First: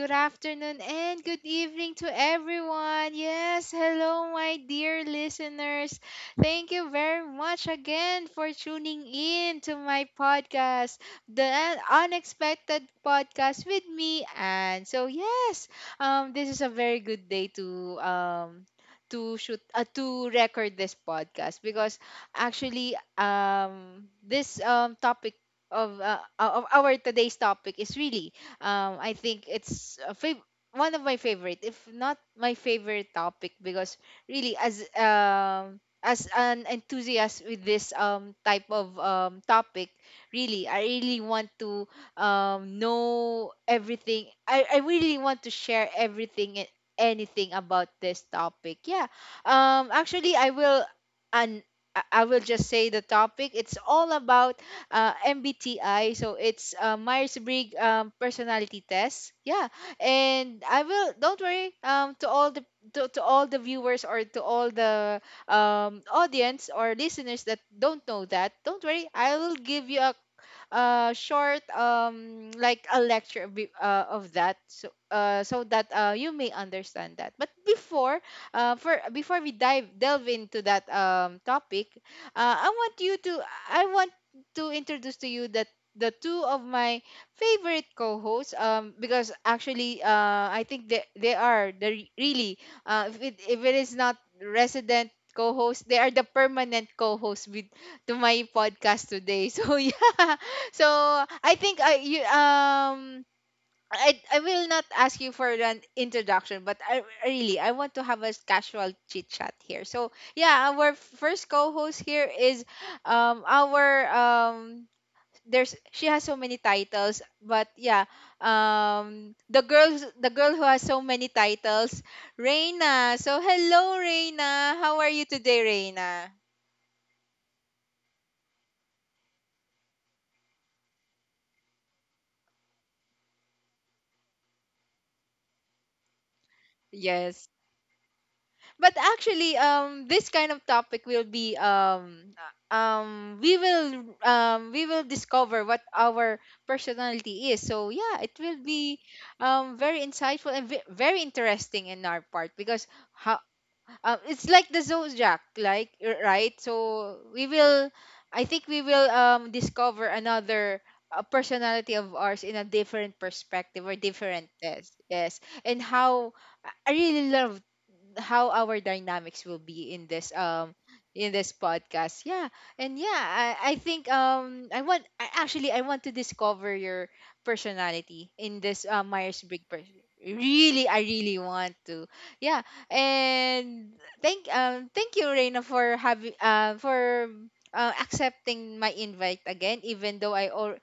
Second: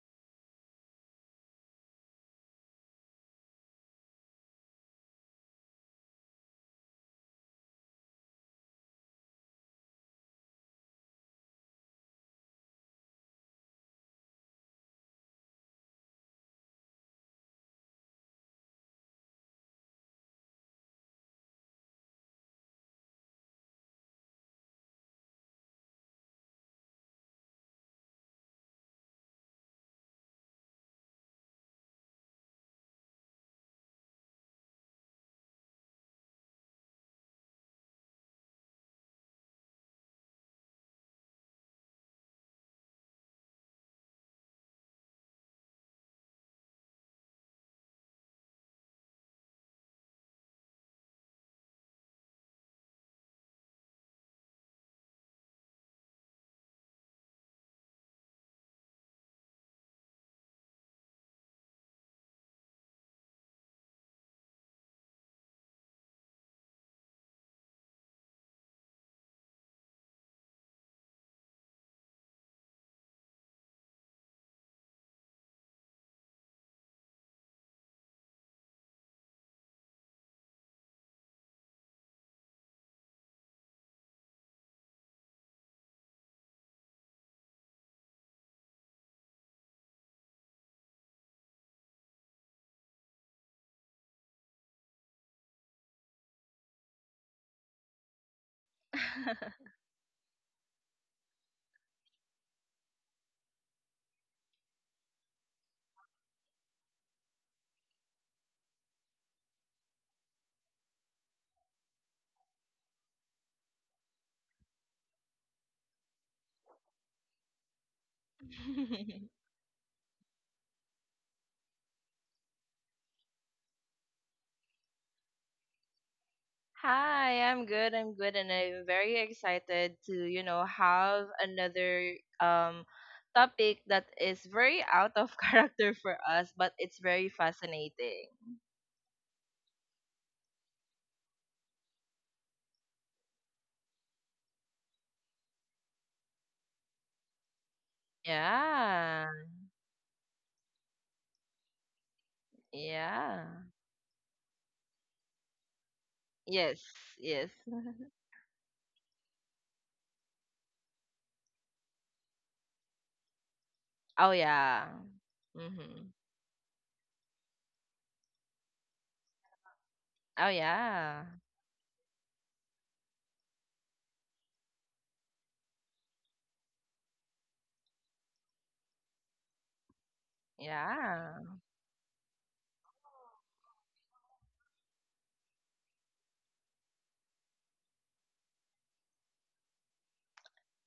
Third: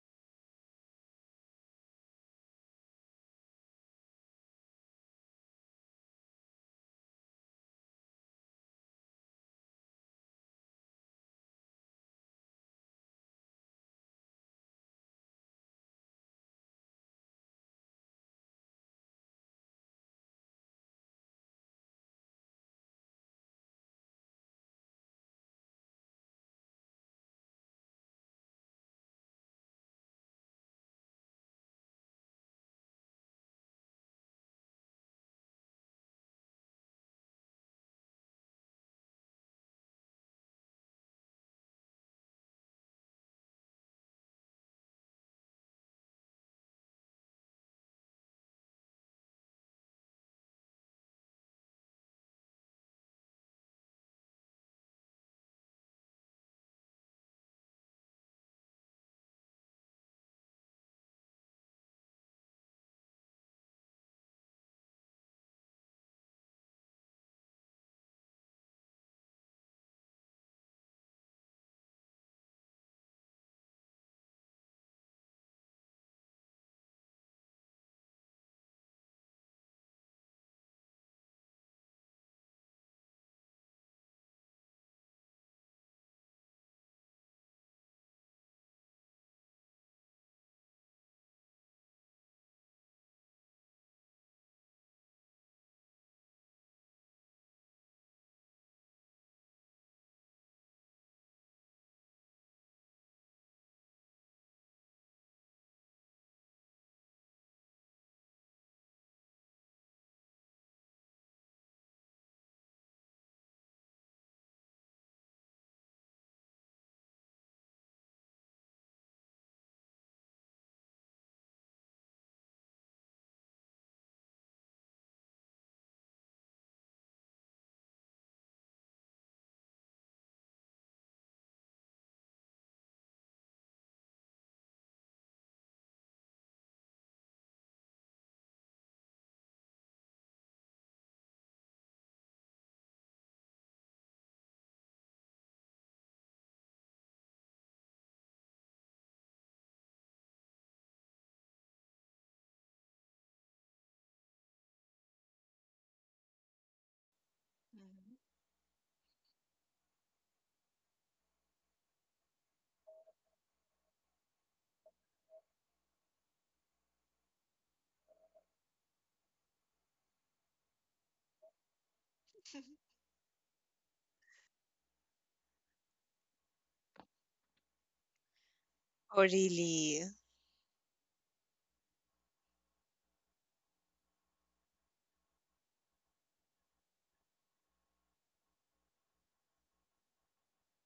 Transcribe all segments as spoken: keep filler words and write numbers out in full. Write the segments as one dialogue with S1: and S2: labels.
S1: good afternoon, and good evening to everyone. Yes, hello, my dear listeners. Thank you very much again for tuning in to my podcast, The Un- Unexpected Podcast with me. And so, yes, um, this is a very good day to um to shoot uh, to record this podcast because actually um this um topic of uh, uh, of our today's topic is really um I think it's a fav- one of my favorite if not my favorite topic because really as um as an enthusiast with this um type of um topic really I really want to um know everything. I I really want to share everything and anything about this topic, yeah. um actually I will and I I will just say the topic. It's all about uh, M B T I. So it's uh, Myers Briggs um, personality test. Yeah, and I will. Don't worry. Um, to all the to, to all the viewers or to all the um, audience or listeners that don't know that, don't worry. I will give you a uh short um like a lecture be- uh, of that, so uh so that uh you may understand that. But before uh for before we dive delve into that um topic, uh I want you to I want to introduce to you that the two of my favorite co-hosts, um because actually uh I think they they are the re- really, uh if it, if it is not resident co-host, they are the permanent co-host with to my podcast today. So yeah, so I think I you um I I will not ask you for an introduction, but I really I want to have a casual chit chat here. So yeah, our first co-host here is um our um there's, she has so many titles, but yeah, um the girls the girl who has so many titles, Reina. So hello, Reina. How are you today, Reina?
S2: Hi, I'm good. I'm good, and I'm very excited to, you know, have another um topic that is very out of character for us, but it's very
S1: Yes,
S2: fascinating.
S1: but actually um this kind of topic will be um uh, um we will um we will discover what our personality is. So yeah, it will be
S2: Yeah.
S1: um very insightful and ve- very interesting in our part because how,
S2: Yeah.
S1: um, it's like the zodiac, like, r- right?
S2: Yes.
S1: So
S2: Yes.
S1: we will,
S3: Mhm.
S1: I think we will um discover another, uh, personality of ours in a different perspective or
S2: Oh
S1: different
S2: yeah.
S1: test, yes. And
S2: Mm-hmm.
S1: how I I really love how our dynamics will be in this
S2: Oh
S1: um
S2: yeah.
S1: in this podcast, yeah. And yeah, i, I think um i want I, actually I want to discover your personality in this uh,
S3: Oh,
S1: Myers-Briggs person.
S3: really?
S1: Really, I
S2: Yeah.
S1: really want to, yeah. And thank um thank you, Reina, for having uh, for uh, accepting my invite again, even though i or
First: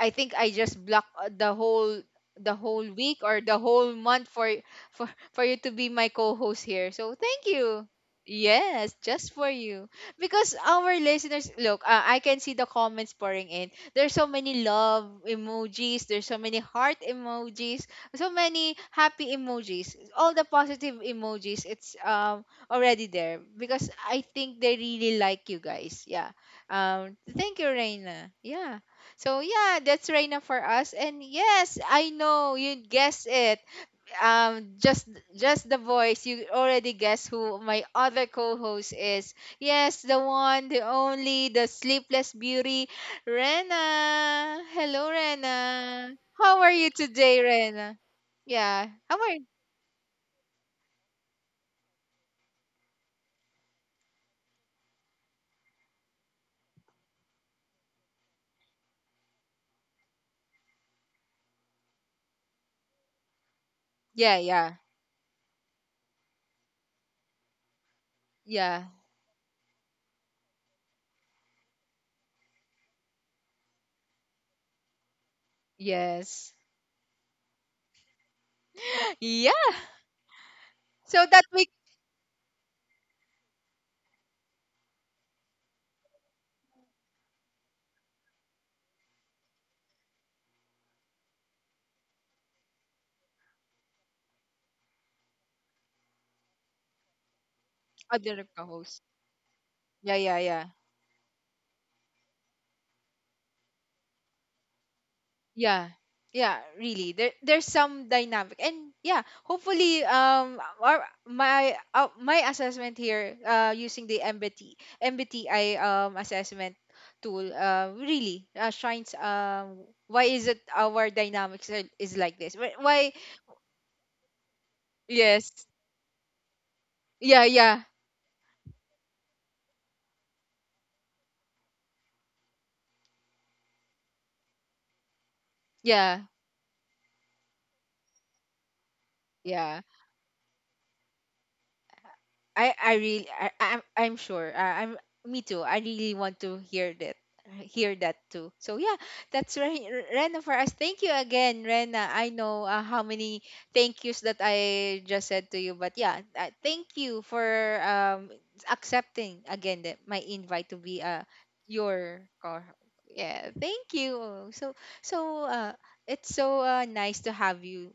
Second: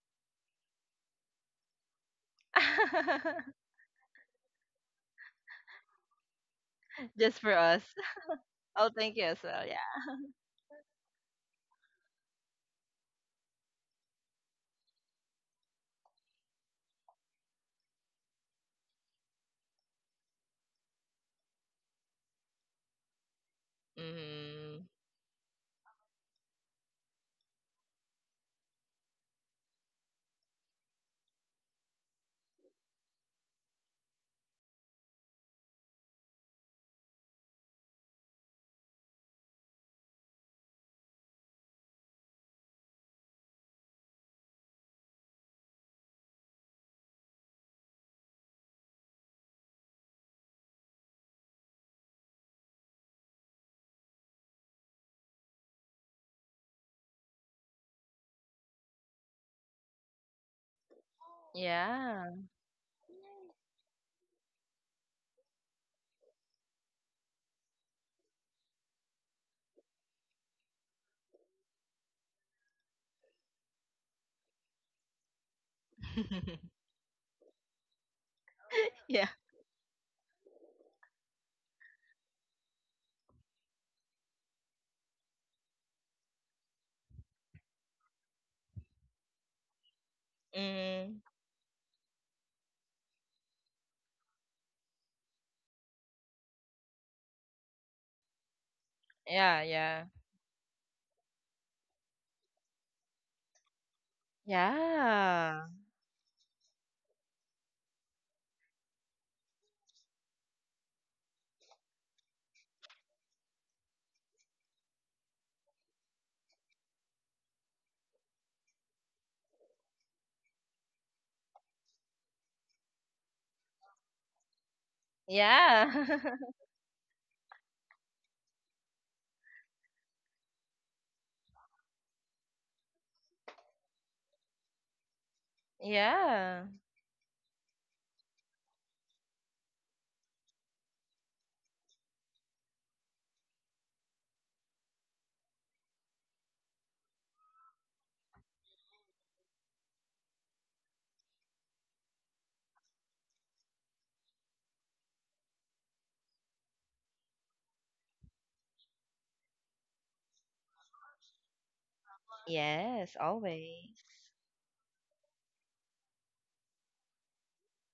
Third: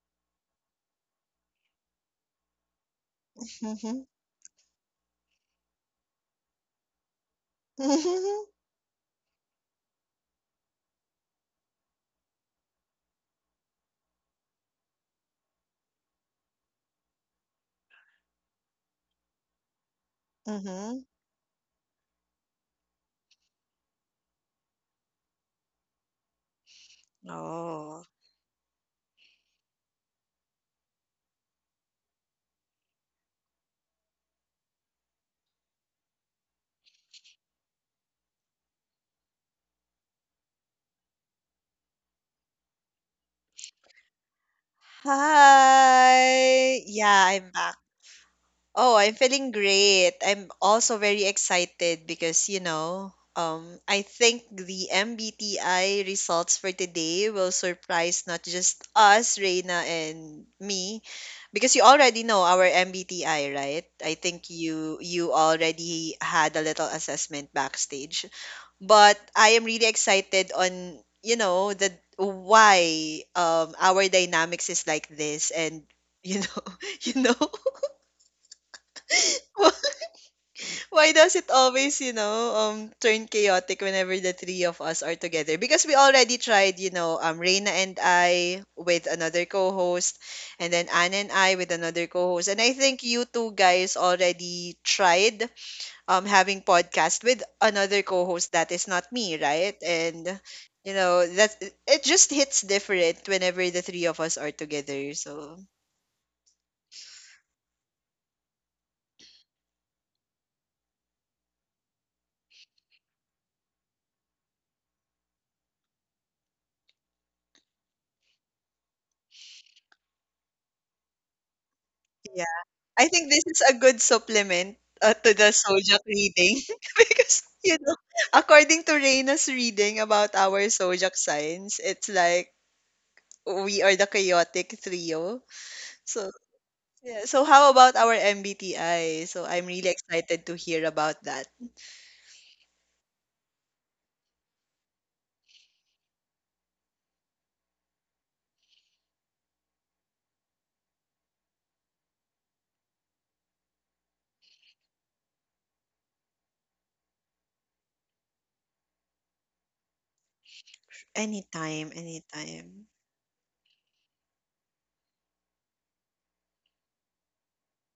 S1: I think I just blocked uh, the whole, the whole week or the whole
S3: Mhm.
S1: month for for for you to be my co-host here. So
S2: Just
S1: thank
S2: for us.
S1: you.
S3: Mhm.
S2: Oh,
S1: Yes,
S2: thank you
S1: just
S2: as
S1: for
S2: well.
S1: you.
S2: Yeah.
S1: Because our listeners, look, uh, I can see the comments pouring in. There's so many love emojis, there's so many heart emojis, so many happy emojis. All the positive
S3: Mhm.
S1: emojis, it's um already there because I think they
S2: Mm-hmm.
S1: really like you guys. Yeah. Um thank you,
S3: Oh.
S1: Reina. Yeah. So yeah, that's Reina for us. And yes, I know you guessed it, um just just the voice, you already guess who my other co-host is. Yes, the one, the only, the sleepless beauty, Rena. Hello, Rena. How are
S3: Hi.
S1: you
S3: Yeah,
S1: today,
S3: I'm back.
S1: Rena? Yeah,
S3: Oh, I'm
S1: how are you?
S3: feeling great. I'm also very excited because, you know, um, I think the M B T I results for today will surprise not just us, Reina and me, because you already
S2: Yeah.
S3: know our M B T I, right? I
S1: Yeah,
S3: think
S1: yeah,
S3: you you already had a little assessment backstage.
S1: yeah,
S3: But I am really excited on, you know, the why um our dynamics is like this and you
S1: yes.
S3: know, you know,
S1: Yeah,
S3: wh- why
S1: so
S3: does
S1: that
S3: it
S1: we,
S3: always, you know, um turn chaotic whenever the three of us are together? Because we already tried, you know, um Reina and I with another co-host and then
S2: yeah.
S3: Anne and I with another co-host. And I think you two guys already tried um having podcast with another
S1: other
S3: co-host that is
S1: co-host,
S3: not me,
S2: Yeah,
S3: right?
S2: yeah.
S1: yeah, yeah,
S3: And
S1: yeah.
S3: you know, that it just hits different whenever the three of us are together. So,
S2: Yeah.
S1: Yeah. Yeah, really. There, there's some dynamic. And yeah, hopefully um our, my uh, my assessment here uh using the M B T M B T I um assessment tool uh really, uh, shines um why is it our dynamics are- is like this?
S3: yeah.
S1: Wh-
S3: I
S1: Why?
S3: think this is a good supplement uh, to the
S1: Yes.
S2: Yeah.
S3: Sojak reading because
S1: Yeah,
S3: you
S1: yeah.
S3: know, according to Reina's reading about our Sojak signs, it's like we are the chaotic trio.
S1: Yeah.
S3: So,
S2: Yeah.
S3: yeah. So how about our M B T I? So I'm
S1: Yeah.
S3: really excited to hear about that.
S1: I I really, I I'm I'm sure. I, I'm, me too. I really want to hear that hear that too. So yeah, that's Re- Rena for us. Thank you again, Rena. I know uh, how many thank yous that I just said to you, but yeah, uh, thank you for um accepting again that my invite to be uh
S3: Anytime,
S1: your co.
S3: anytime.
S2: Yes,
S1: Yeah, thank
S2: always.
S1: you. So so uh it's so uh, nice to have you,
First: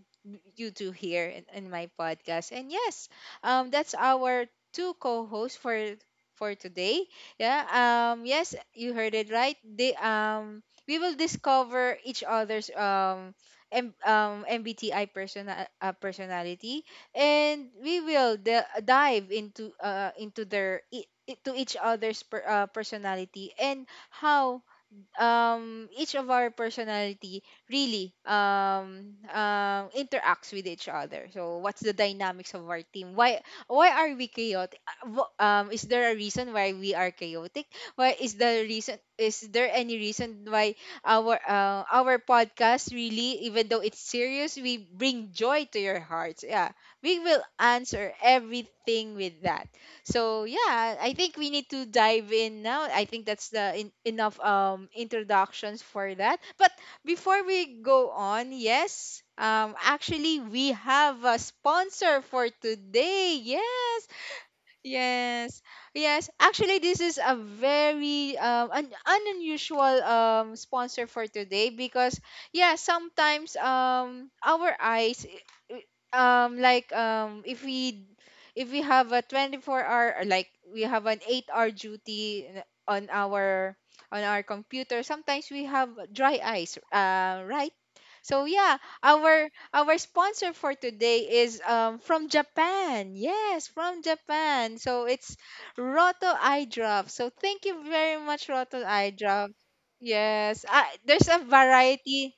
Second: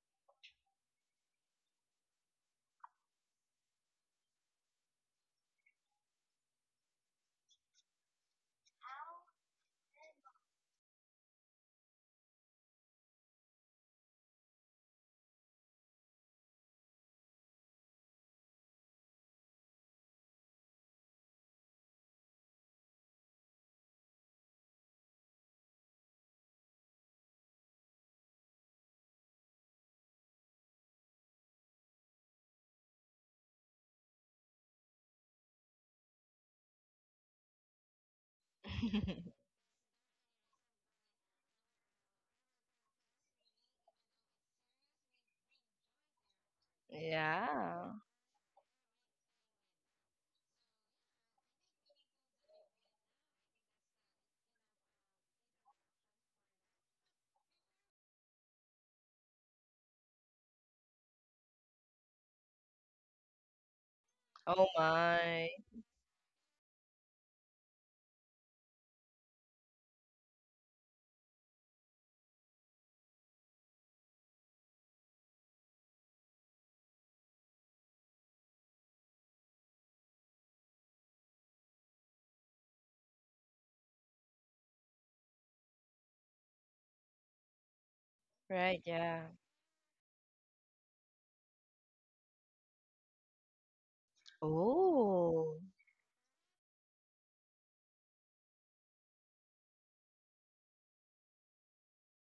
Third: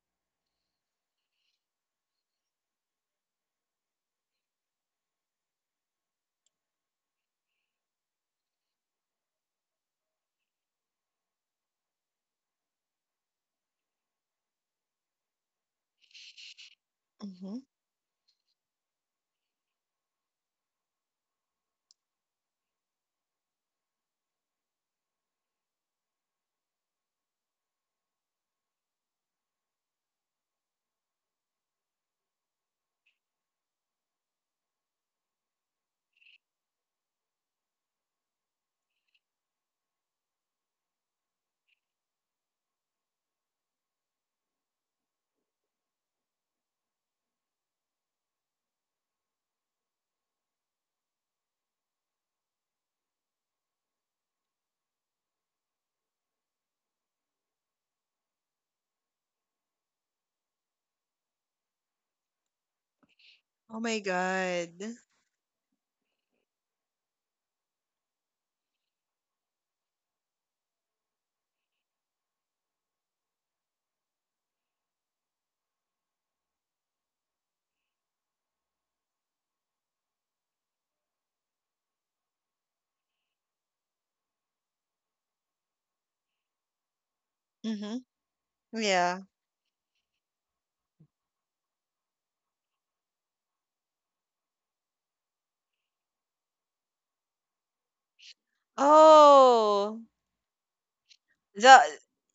S1: you two here in, in my podcast. And yes, um, that's our two co-hosts for for today. Yeah. Um. Yes, you heard it right. They um. We will discover each other's um. M- um, M B T I persona- uh, personality,
S3: Mm-hmm.
S1: and we will d- dive into uh into their i- i- to each other's per- uh, personality, and how um each of our personality really um um interacts with each other. So what's the dynamics of our team? why why are we chaotic? Uh, wh- um is there a reason why we are chaotic? Why is the reason Is there any reason why our uh, our podcast really, even though it's serious, we bring joy to your hearts, yeah, we will
S2: Yeah.
S1: answer everything with that. So yeah, I think we need to dive in now. I think that's the, in- enough um introductions for that. But before we go on, yes, um actually we have a sponsor for today.
S3: Oh my
S1: Yes,
S2: Oh
S3: god.
S2: my.
S1: yes, yes. Actually, this is a very um an, an unusual um sponsor for today, because yeah, sometimes um our eyes, i- i- um like, um if we, if we have a twenty-four hour, or like we have an eight hour duty in- on our, on our computer, sometimes we have dry eyes, uh, right?
S3: Mhm.
S1: So yeah,
S2: Right,
S3: Yeah.
S2: yeah.
S1: our our sponsor for today is um, from Japan. Yes, from Japan. So it's
S2: Oh.
S1: Roto Eye Drops. So thank you very much, Roto Eye Drops.
S3: Oh,
S1: Yes, uh, there's a
S3: the
S1: variety.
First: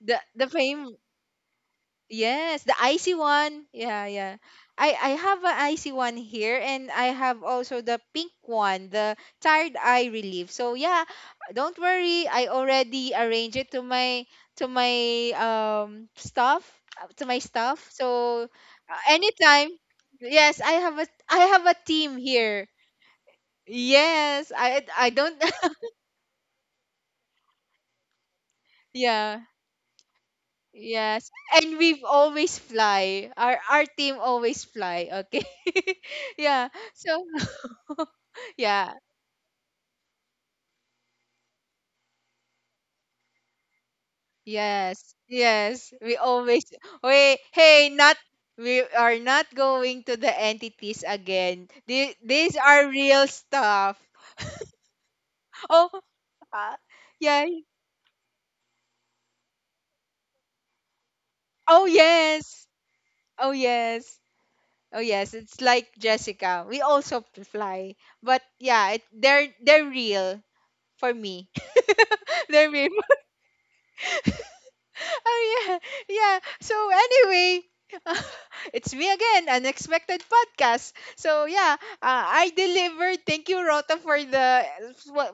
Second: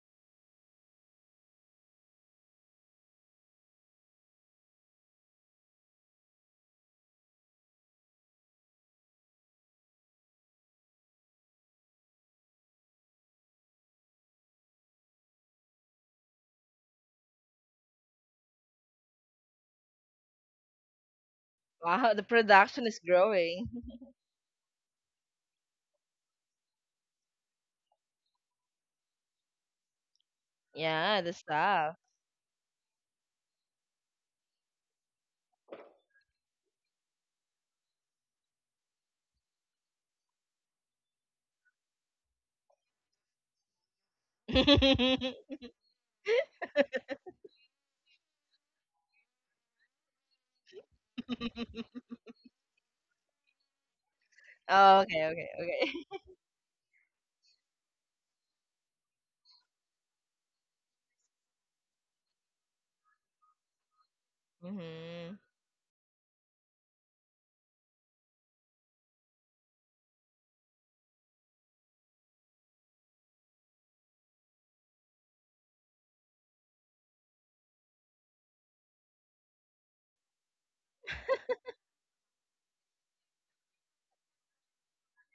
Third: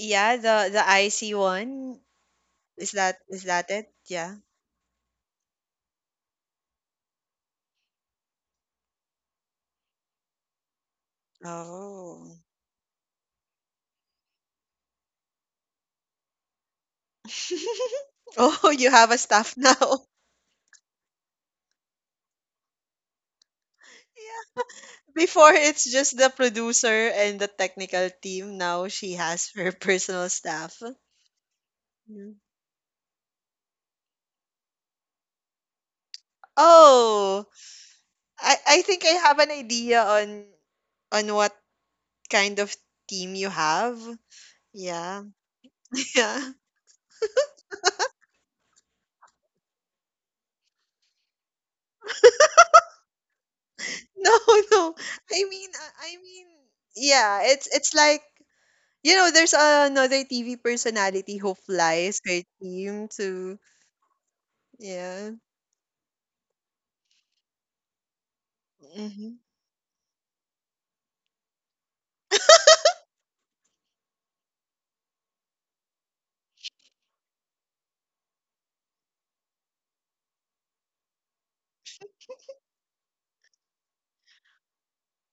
S1: The the
S3: the the
S1: fame.
S3: icy one.
S1: Yes, the
S3: Is
S1: icy
S3: that is
S1: one.
S3: that it?
S1: Yeah,
S3: Yeah.
S1: yeah. I I have an icy one here, and I have also the pink one, the tired eye relief. So yeah, don't worry.
S3: Oh.
S1: I already arranged it to my, to my um stuff, uh, to my stuff. So
S3: Oh, you
S1: uh,
S3: have a staff
S1: anytime,
S3: now.
S1: yes, I have a, I have a
S2: Wow,
S1: team
S2: the
S1: here.
S2: production is growing.
S1: Yes, I I don't.
S3: Before it's just the producer and the technical team. Now she
S1: Yeah.
S3: has her personal staff.
S2: Yeah,
S1: Yes,
S2: the
S1: and
S2: stuff.
S1: we've
S3: Yeah.
S1: always fly. Our our team always fly. Okay. Yeah. So
S3: Oh, I I
S1: yeah,
S3: think I have an idea on on what kind of team you have.
S1: yes,
S3: Yeah.
S1: yes. We
S3: Yeah.
S1: always wait. Hey, not, we are not going to the entities again. These, these are real stuff.
S3: No, no.
S2: Oh, okay,
S3: I
S2: okay,
S3: mean, uh,
S1: Oh,
S3: I
S2: okay.
S3: mean,
S1: uh,
S3: yeah.
S1: yeah.
S3: It's it's like you know, there's another T V personality who
S1: Oh
S3: flies her
S1: yes.
S3: team
S1: Oh
S3: to
S1: yes. Oh
S2: Hmm.
S3: yeah.
S1: yes. It's like Jessica. We also fly, but yeah, it,
S3: Mm-hmm.
S1: they're they're real. For me. They're made. Oh yeah, yeah. So anyway, it's me again, Unexpected Podcast. So yeah, uh, I delivered. Thank you, Rota, for the,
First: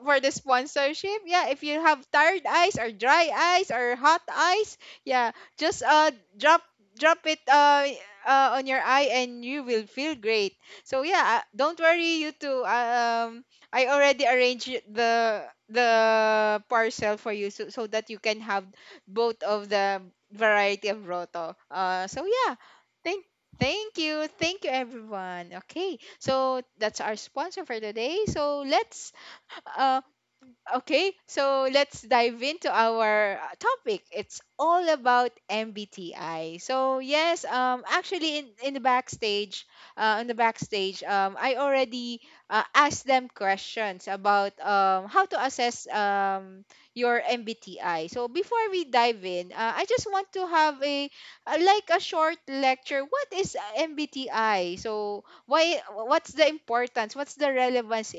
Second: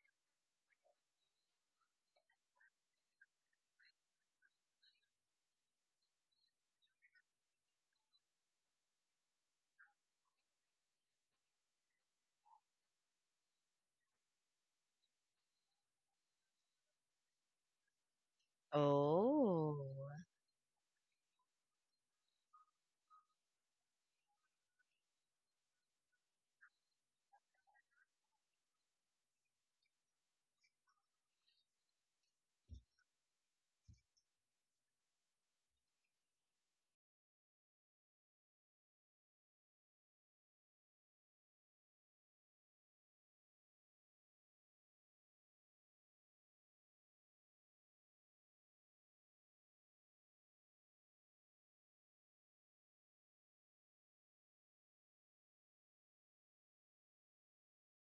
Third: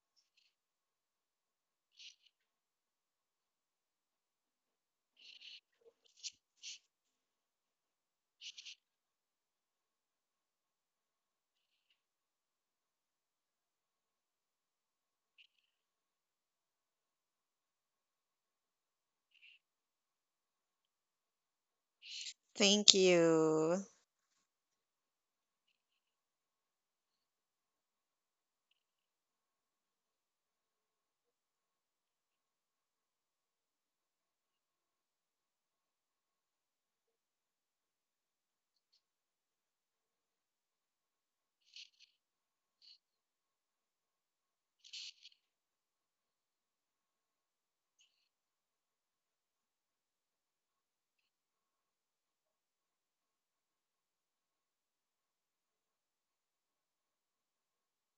S1: for the sponsorship. Yeah, if you have tired eyes or dry eyes or hot eyes, yeah, just uh drop drop it uh. Uh, on your eye, and you will feel great. So yeah, uh, don't worry, you two, um I already arranged the the parcel for you, so, so that you can have both of
S2: Oh.
S1: the variety of Roto. Uh, so yeah,
S3: Thank
S1: thank
S3: you.
S1: thank you, thank you everyone. Okay, so that's our sponsor for today. So let's, uh, okay, so let's dive into our uh, topic. It's all about M B T I. So yes, um, actually in, in the backstage, uh, on the backstage, um, I already uh, asked them questions about um, how to assess um, your M B T I. So before we dive in, uh, I just want to have a uh, like a short lecture. What is uh, M B T I? So why? What's the importance? What's the relevance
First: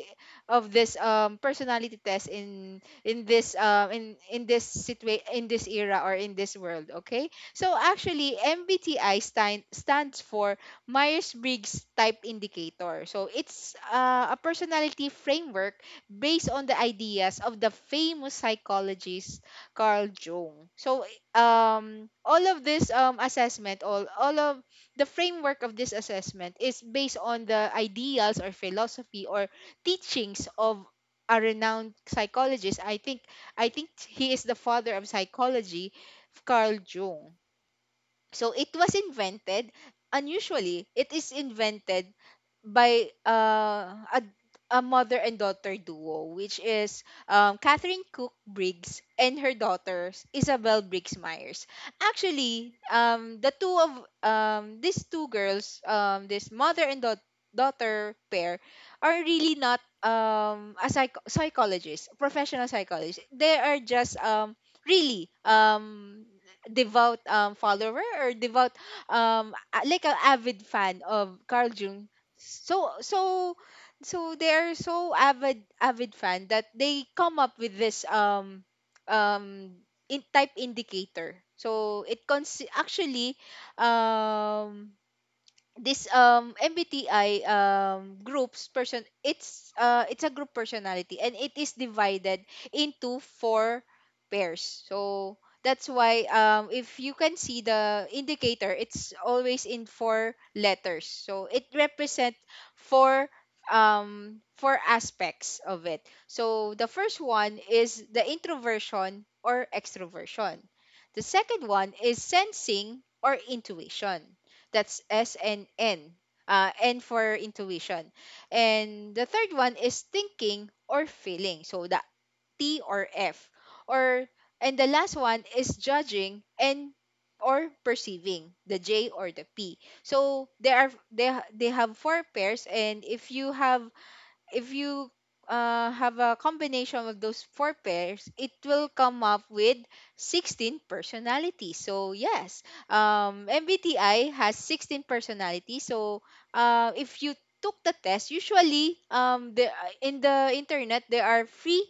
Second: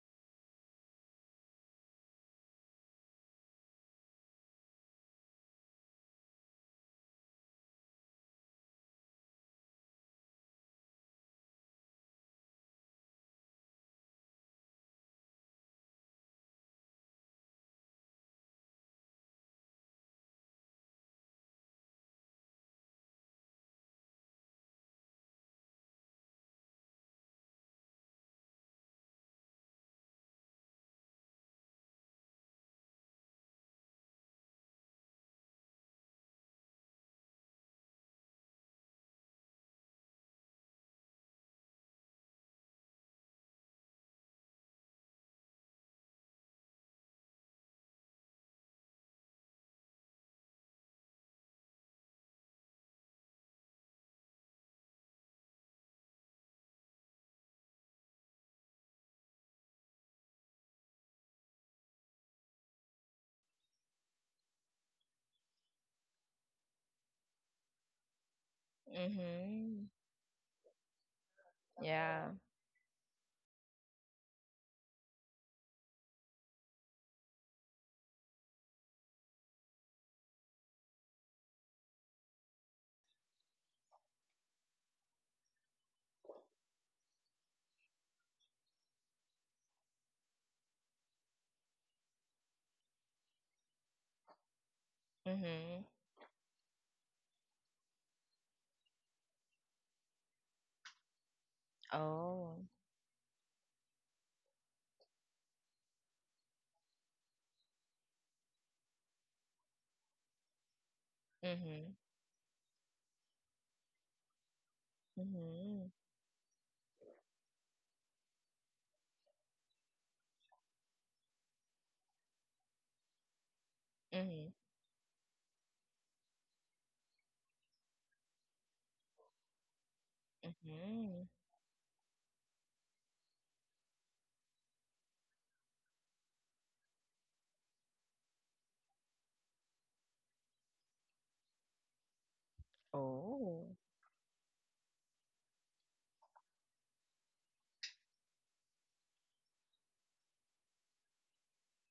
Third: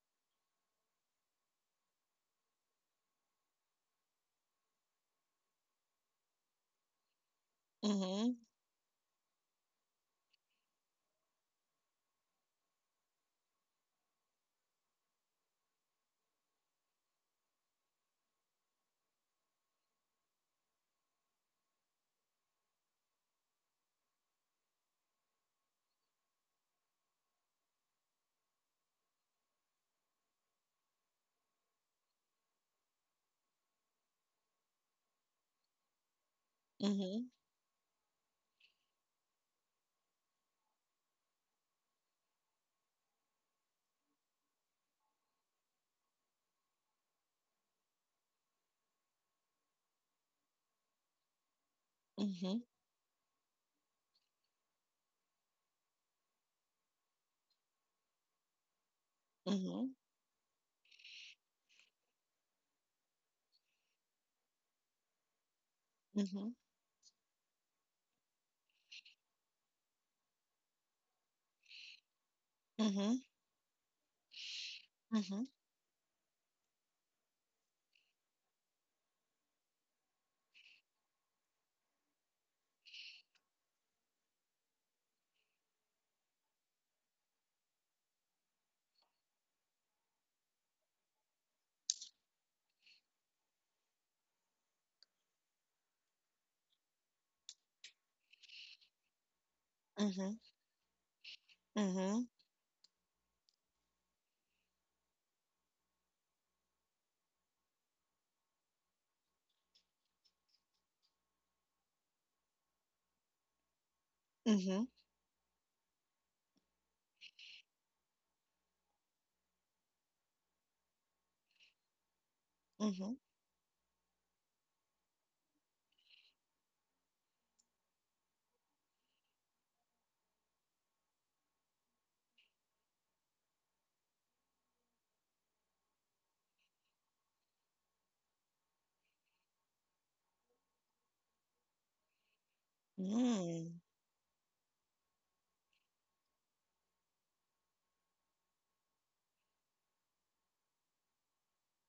S1: of this um personality test in in this um in in this situa- in this era or in this world? Okay, so actually
S3: Mm-hmm.
S1: M B T I stand, stands for Myers-Briggs type indicator. So it's uh, a personality framework based on the ideas of the famous psychologist Carl Jung. So um all of this um assessment, all all of the framework of this assessment is based on the ideals or philosophy or teachings of a renowned psychologist. I think I think he is the father of psychology, Carl
S3: Mm-hmm.
S1: Jung. So it was invented unusually. It is invented by uh, a, a mother and daughter duo, which is um, Catherine Cook Briggs and her daughter Isabel Briggs Myers.
S3: Mm-hmm.
S1: Actually, um, the two of um, these two girls, um, this mother and daugh- daughter pair, are really not
S3: Mm-hmm.
S1: um, a psych- psychologist, professional psychologist. They are just um, really um,
S3: Mm-hmm.
S1: devout um, follower or devout um
S2: Hmm.
S1: a- like an avid fan of Carl Jung.
S2: Yeah.
S1: So
S3: Mm-hmm.
S1: so so they're so
S3: Mm-hmm.
S1: avid avid fan that they come up with this um um in type indicator. So it cons actually um this um M B T I um groups person. It's uh it's a group personality, and it is divided into four pairs. So
S2: Hmm.
S1: that's why um if you can see the indicator, it's always in
S3: Mm-hmm.
S1: four letters. So it
S3: Mm-hmm.
S1: represent
S2: Oh.
S1: four um four aspects of it. So the first one is the introversion or extroversion. The second
S2: Mm-hmm.
S1: one is sensing or intuition.
S3: Mm-hmm.
S1: That's S and
S2: Mm-hmm.
S1: N. Uh, N for intuition. And the third one is thinking or feeling. So the T or
S3: Mm-hmm.
S1: F. Or
S2: Hmm.
S1: And the last one is judging and or perceiving, the J or the P. So there are
S2: Hmm.
S1: they ha- they have four pairs, and if you have if you uh, have a combination of those four pairs, it will come up with sixteen personalities. So yes, um,
S3: Mm.
S2: Oh.
S1: M B T I has sixteen personalities. So, uh, if you took the test, usually, um, the, uh, in the internet, there are free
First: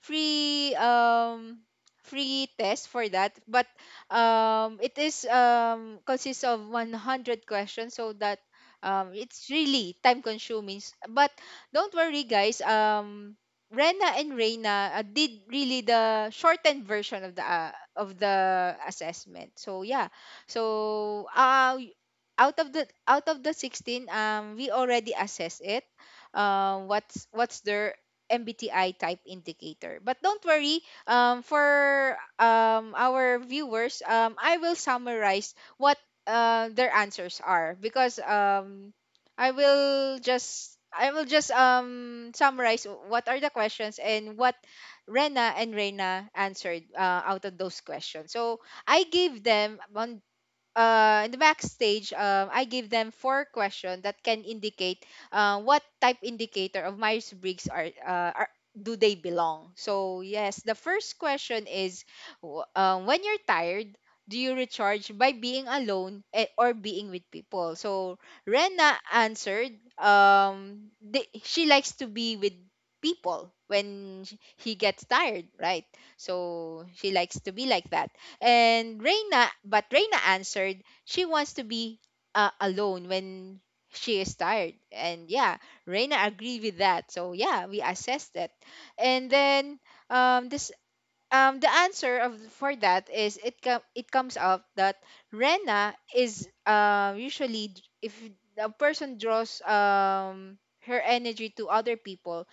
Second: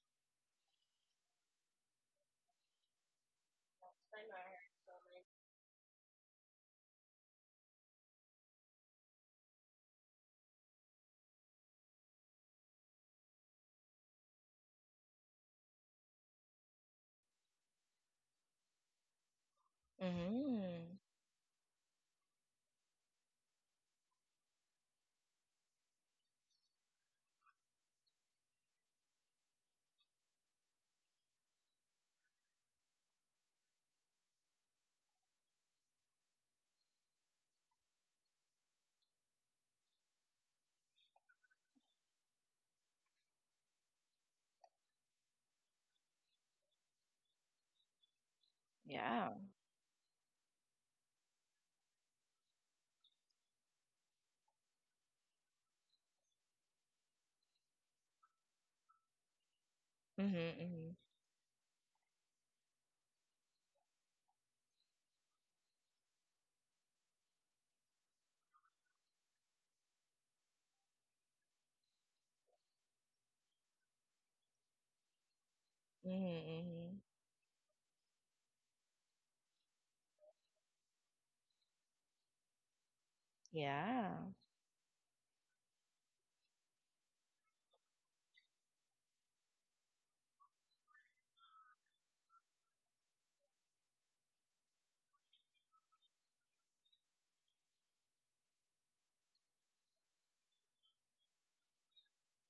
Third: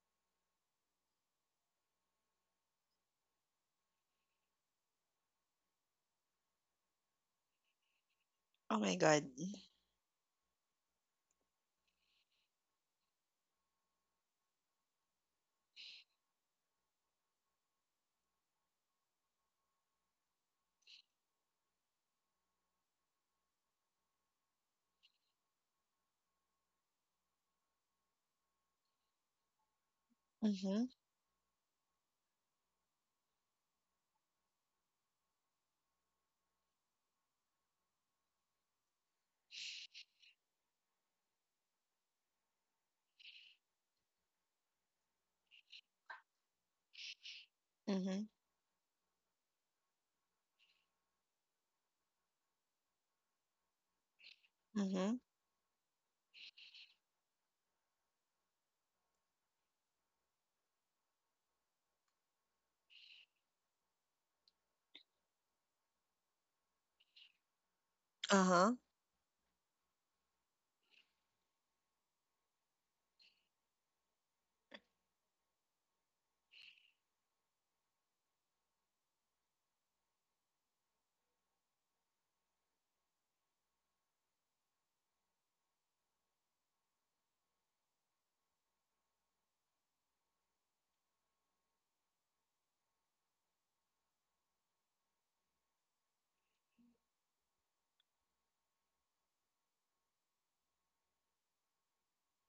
S1: free um free test for that. But um it is um consists of one hundred questions, so that
S3: Oh my
S1: um
S3: god.
S1: it's really time consuming. S- but don't worry, guys. um Rena and Reina uh, did really the shortened version of the uh, of the assessment, so yeah.
S2: Mm-hmm.
S1: So uh y- out of the out of the sixteen, um we already assessed it, um what's what's their M B T I type indicator. But don't worry,
S3: Mm-hmm.
S1: um, for um, our viewers, um, I will summarize what uh, their answers are, because um, I will just I will just um, summarize what are the questions and what Rena and Reyna answered, uh, out of those
S3: Mm-hmm.
S1: questions. So I
S2: Yeah.
S1: gave them on, uh, in the backstage, um, I gave them four questions that can indicate
S3: Mm-hmm.
S1: uh, what type indicator of Myers Briggs are, uh, are do they belong. So
S2: Mm-hmm.
S1: yes, the
S2: Mm-hmm.
S1: first question is, w- um, when you're tired, do you recharge by being alone, eh, or being with people? So
S3: Uh-huh.
S1: Rena answered, um, they, she likes to be with people when sh- he gets tired, right?
S2: Mm-hmm.
S1: So
S2: Mm-hmm.
S1: she likes to be like that. And Reina, but Reina answered she wants to be uh, alone when
S2: Yeah.
S1: she is tired. And yeah, Reina agreed with that. So yeah, we assessed that. And then, um, this um, the answer of for that is it com- it comes out that Reina is uh, usually d- if a person draws um her energy to other people,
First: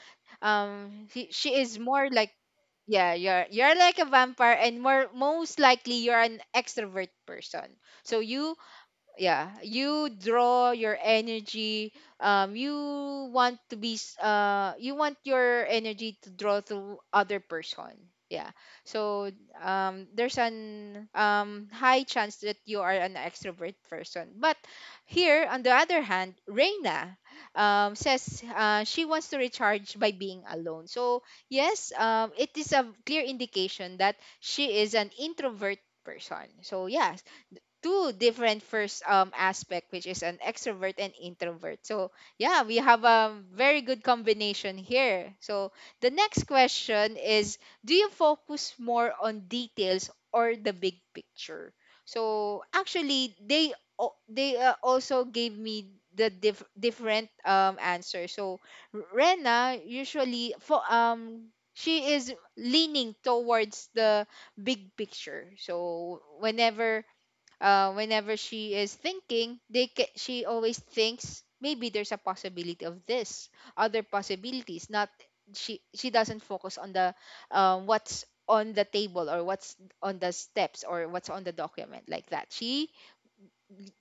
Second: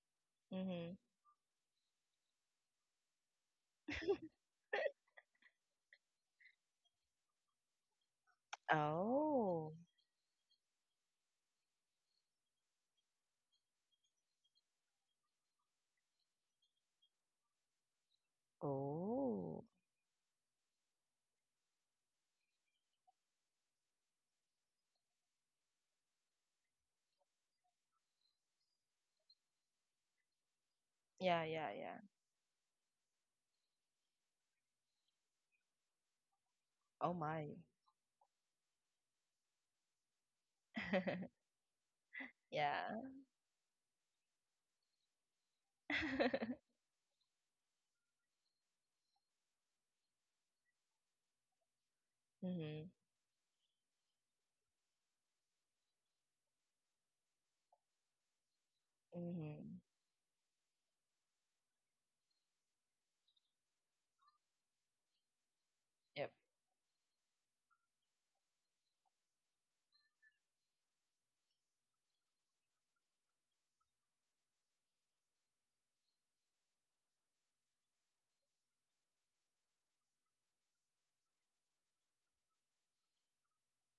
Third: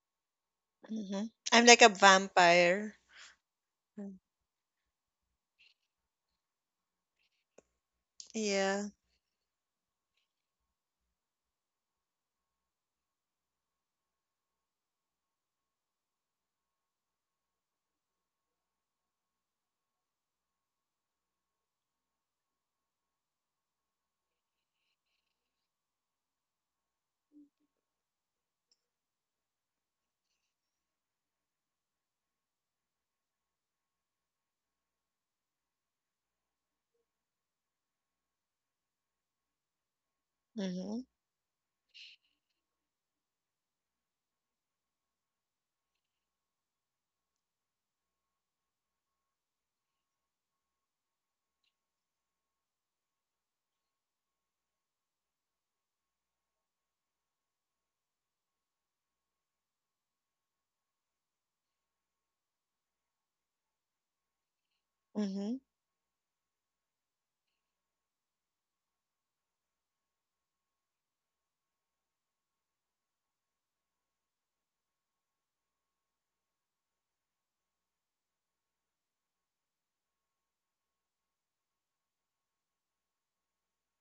S2: Mm-hmm.
S1: um
S3: Mm-hmm.
S1: she, she
S3: I'm
S1: is
S3: like a
S1: more like,
S3: vampire.
S1: yeah, you're you're like a
S3: Mm.
S1: vampire, and more most likely you're an extrovert person. So you,
S3: Yeah.
S1: yeah,
S2: Oh.
S1: you draw your energy, um you want to be s- uh you want your energy to draw to other person, yeah. So
S2: Oh.
S1: um there's an um high chance that you are an extrovert person. But here on the other hand, Reina, um says, uh, she wants to recharge by being alone. So
S2: Yeah, yeah,
S1: yes,
S2: yeah.
S1: um it is a clear indication that she is an introvert person, so yeah.
S2: Oh my.
S1: Two different first um aspect, which is an extrovert
S3: Mm-hmm.
S1: and introvert. So yeah, we
S2: Yeah.
S1: have a very good combination here. So the next question is, do you focus more on details or the big picture? So
S2: Mm-hmm.
S1: actually they, al- they uh, also gave me the diff- different um answer. So Rena
S2: Mm-hmm.
S1: usually for, um she is leaning towards the big picture.
S3: Mm-hmm.
S1: So
S2: Yep.
S1: whenever, uh, whenever she is thinking, they ca- she always thinks, maybe there's a possibility of this, other possibilities. Not, she she doesn't focus on the, um, what's on the table, or what's on the steps, or what's on the document, like that. She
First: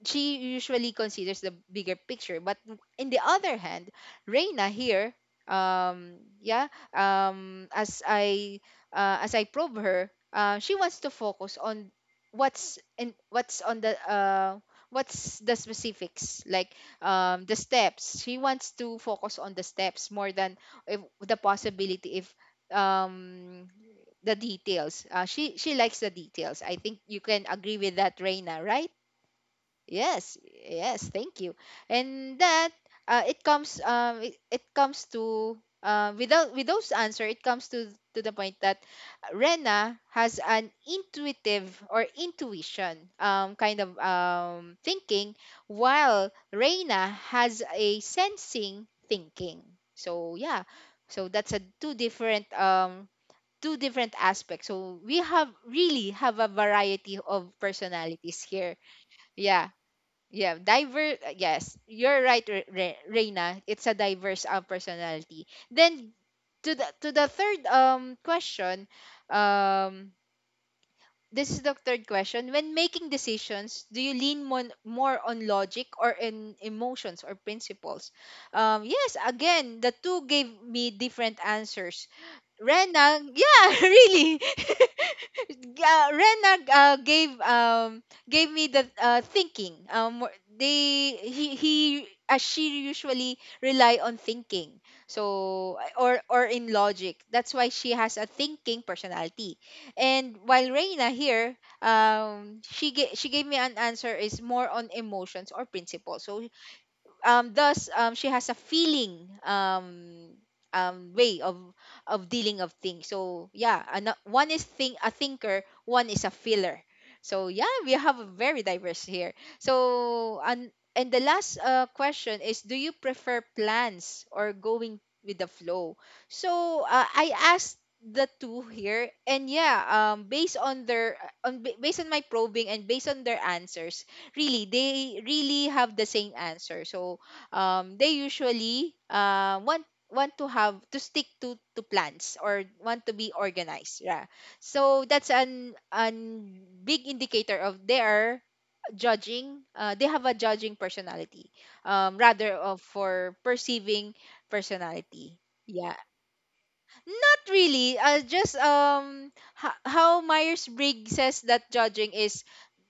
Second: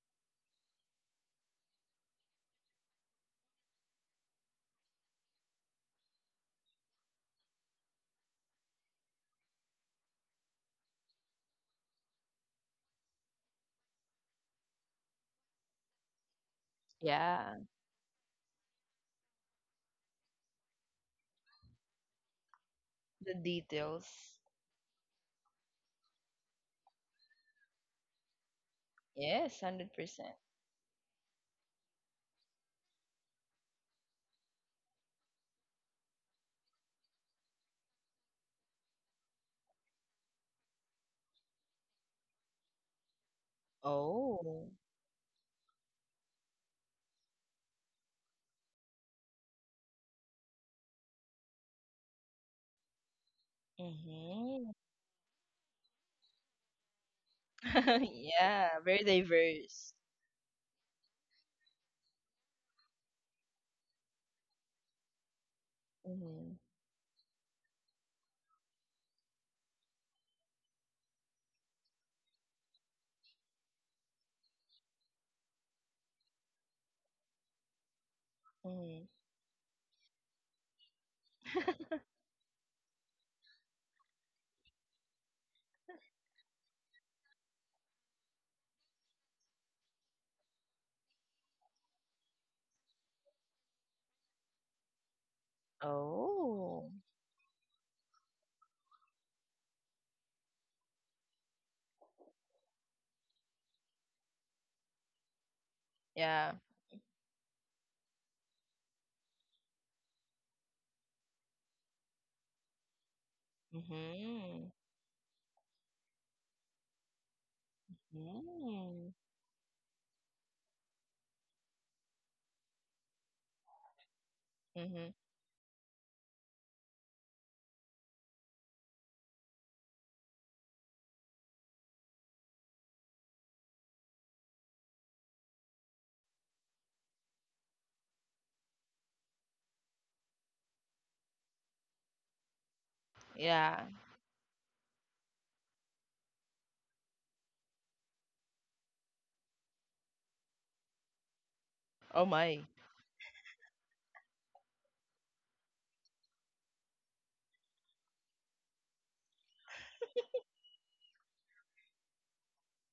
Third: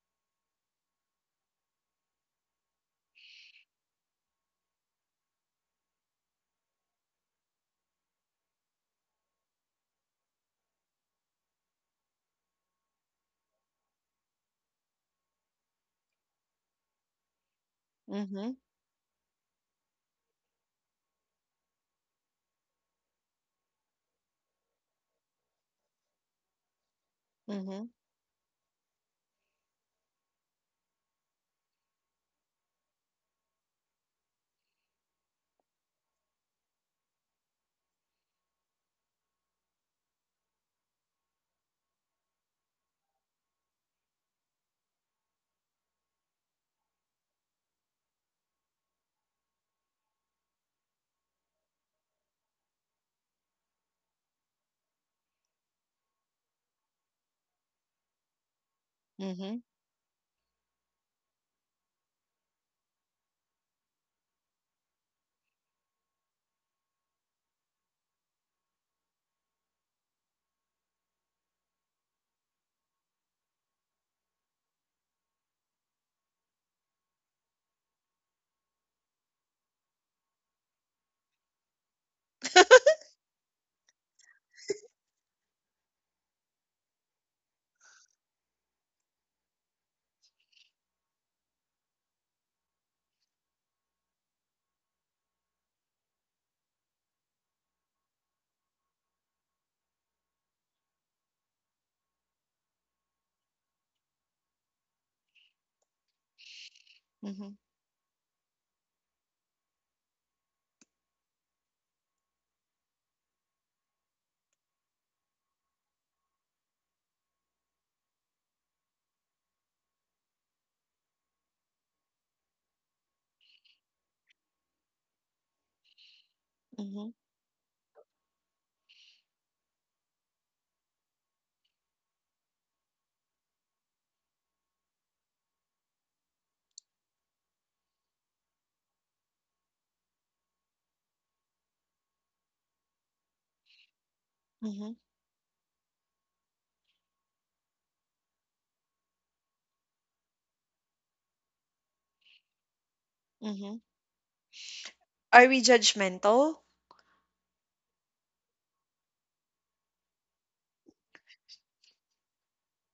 S1: she usually considers the bigger picture. But in the other hand, Reina here, um, yeah, um, as I uh, as I probe her, uh, she wants to focus on what's in what's on the uh, what's the specifics, like, um, the
S2: Yeah.
S1: steps. She
S3: Mm-hmm.
S1: wants to focus on the steps more than if, the possibility if,
S2: The
S1: um
S2: details.
S1: the details. uh, she she likes the details. I think you can agree
S3: Mhm.
S1: with that, Reina, right?
S2: Yes, one hundred percent.
S1: Yes, yes, thank you. And that, uh, it comes um it, it comes to, uh, without with those answer, it comes to to the point that Rena has an intuitive or intuition um kind of
S2: Oh.
S1: um thinking, while Reina has a sensing thinking. So yeah, so that's a two different um two different aspects.
S2: Mm-hmm.
S1: So we have really have a variety of personalities
S2: Yeah,
S1: here.
S2: very
S3: Mhm.
S1: Yeah.
S2: diverse.
S1: Yeah, diver. uh, Yes, you're right, Re- Re- Reina. It's a diverse uh, personality. Then
S2: Mm-hmm.
S1: to the to the third um question, um, this is the third question. When making decisions, do you lean more more on logic, or in emotions or principles? Um,
S2: Mm-hmm.
S1: yes, again, the two gave me different answers. Rena, yeah, really. uh, Rena uh, gave um gave me the uh, thinking. Um, wh- they he he As she usually rely on thinking. So I- or or in
S2: Oh.
S1: logic. That's why she has a thinking personality. And while Reina here, um, she gave she gave me an answer is more on emotions or principles. So
S2: Yeah.
S1: um
S3: Mhm.
S1: thus um she has a feeling, um um way of of dealing of things. So yeah, ano- one is
S2: Mhm.
S1: think a thinker, one is a feeler. So yeah, we have a very diverse
S2: Mm.
S1: here. So, and and the last uh, question is, do you prefer plans or going
S2: Mhm.
S1: with the flow? So uh,
S3: Mhm.
S1: I asked the two here, and yeah, um based on their, on ba- based on my probing and based on their answers, really they really have the same answer. So um, they usually uh, want want to have to stick to to plans, or want to be
S2: Yeah.
S1: organized, yeah.
S3: Mhm.
S1: So that's an an big indicator of they are judging. Uh, they have a judging personality, um,
S2: Oh
S1: rather
S2: my.
S1: of for
S3: Mhm.
S1: perceiving personality.
S3: Are we
S1: Yeah,
S3: judgmental?
S1: not really. Uh, just um h- how Myers-Briggs says that judging is,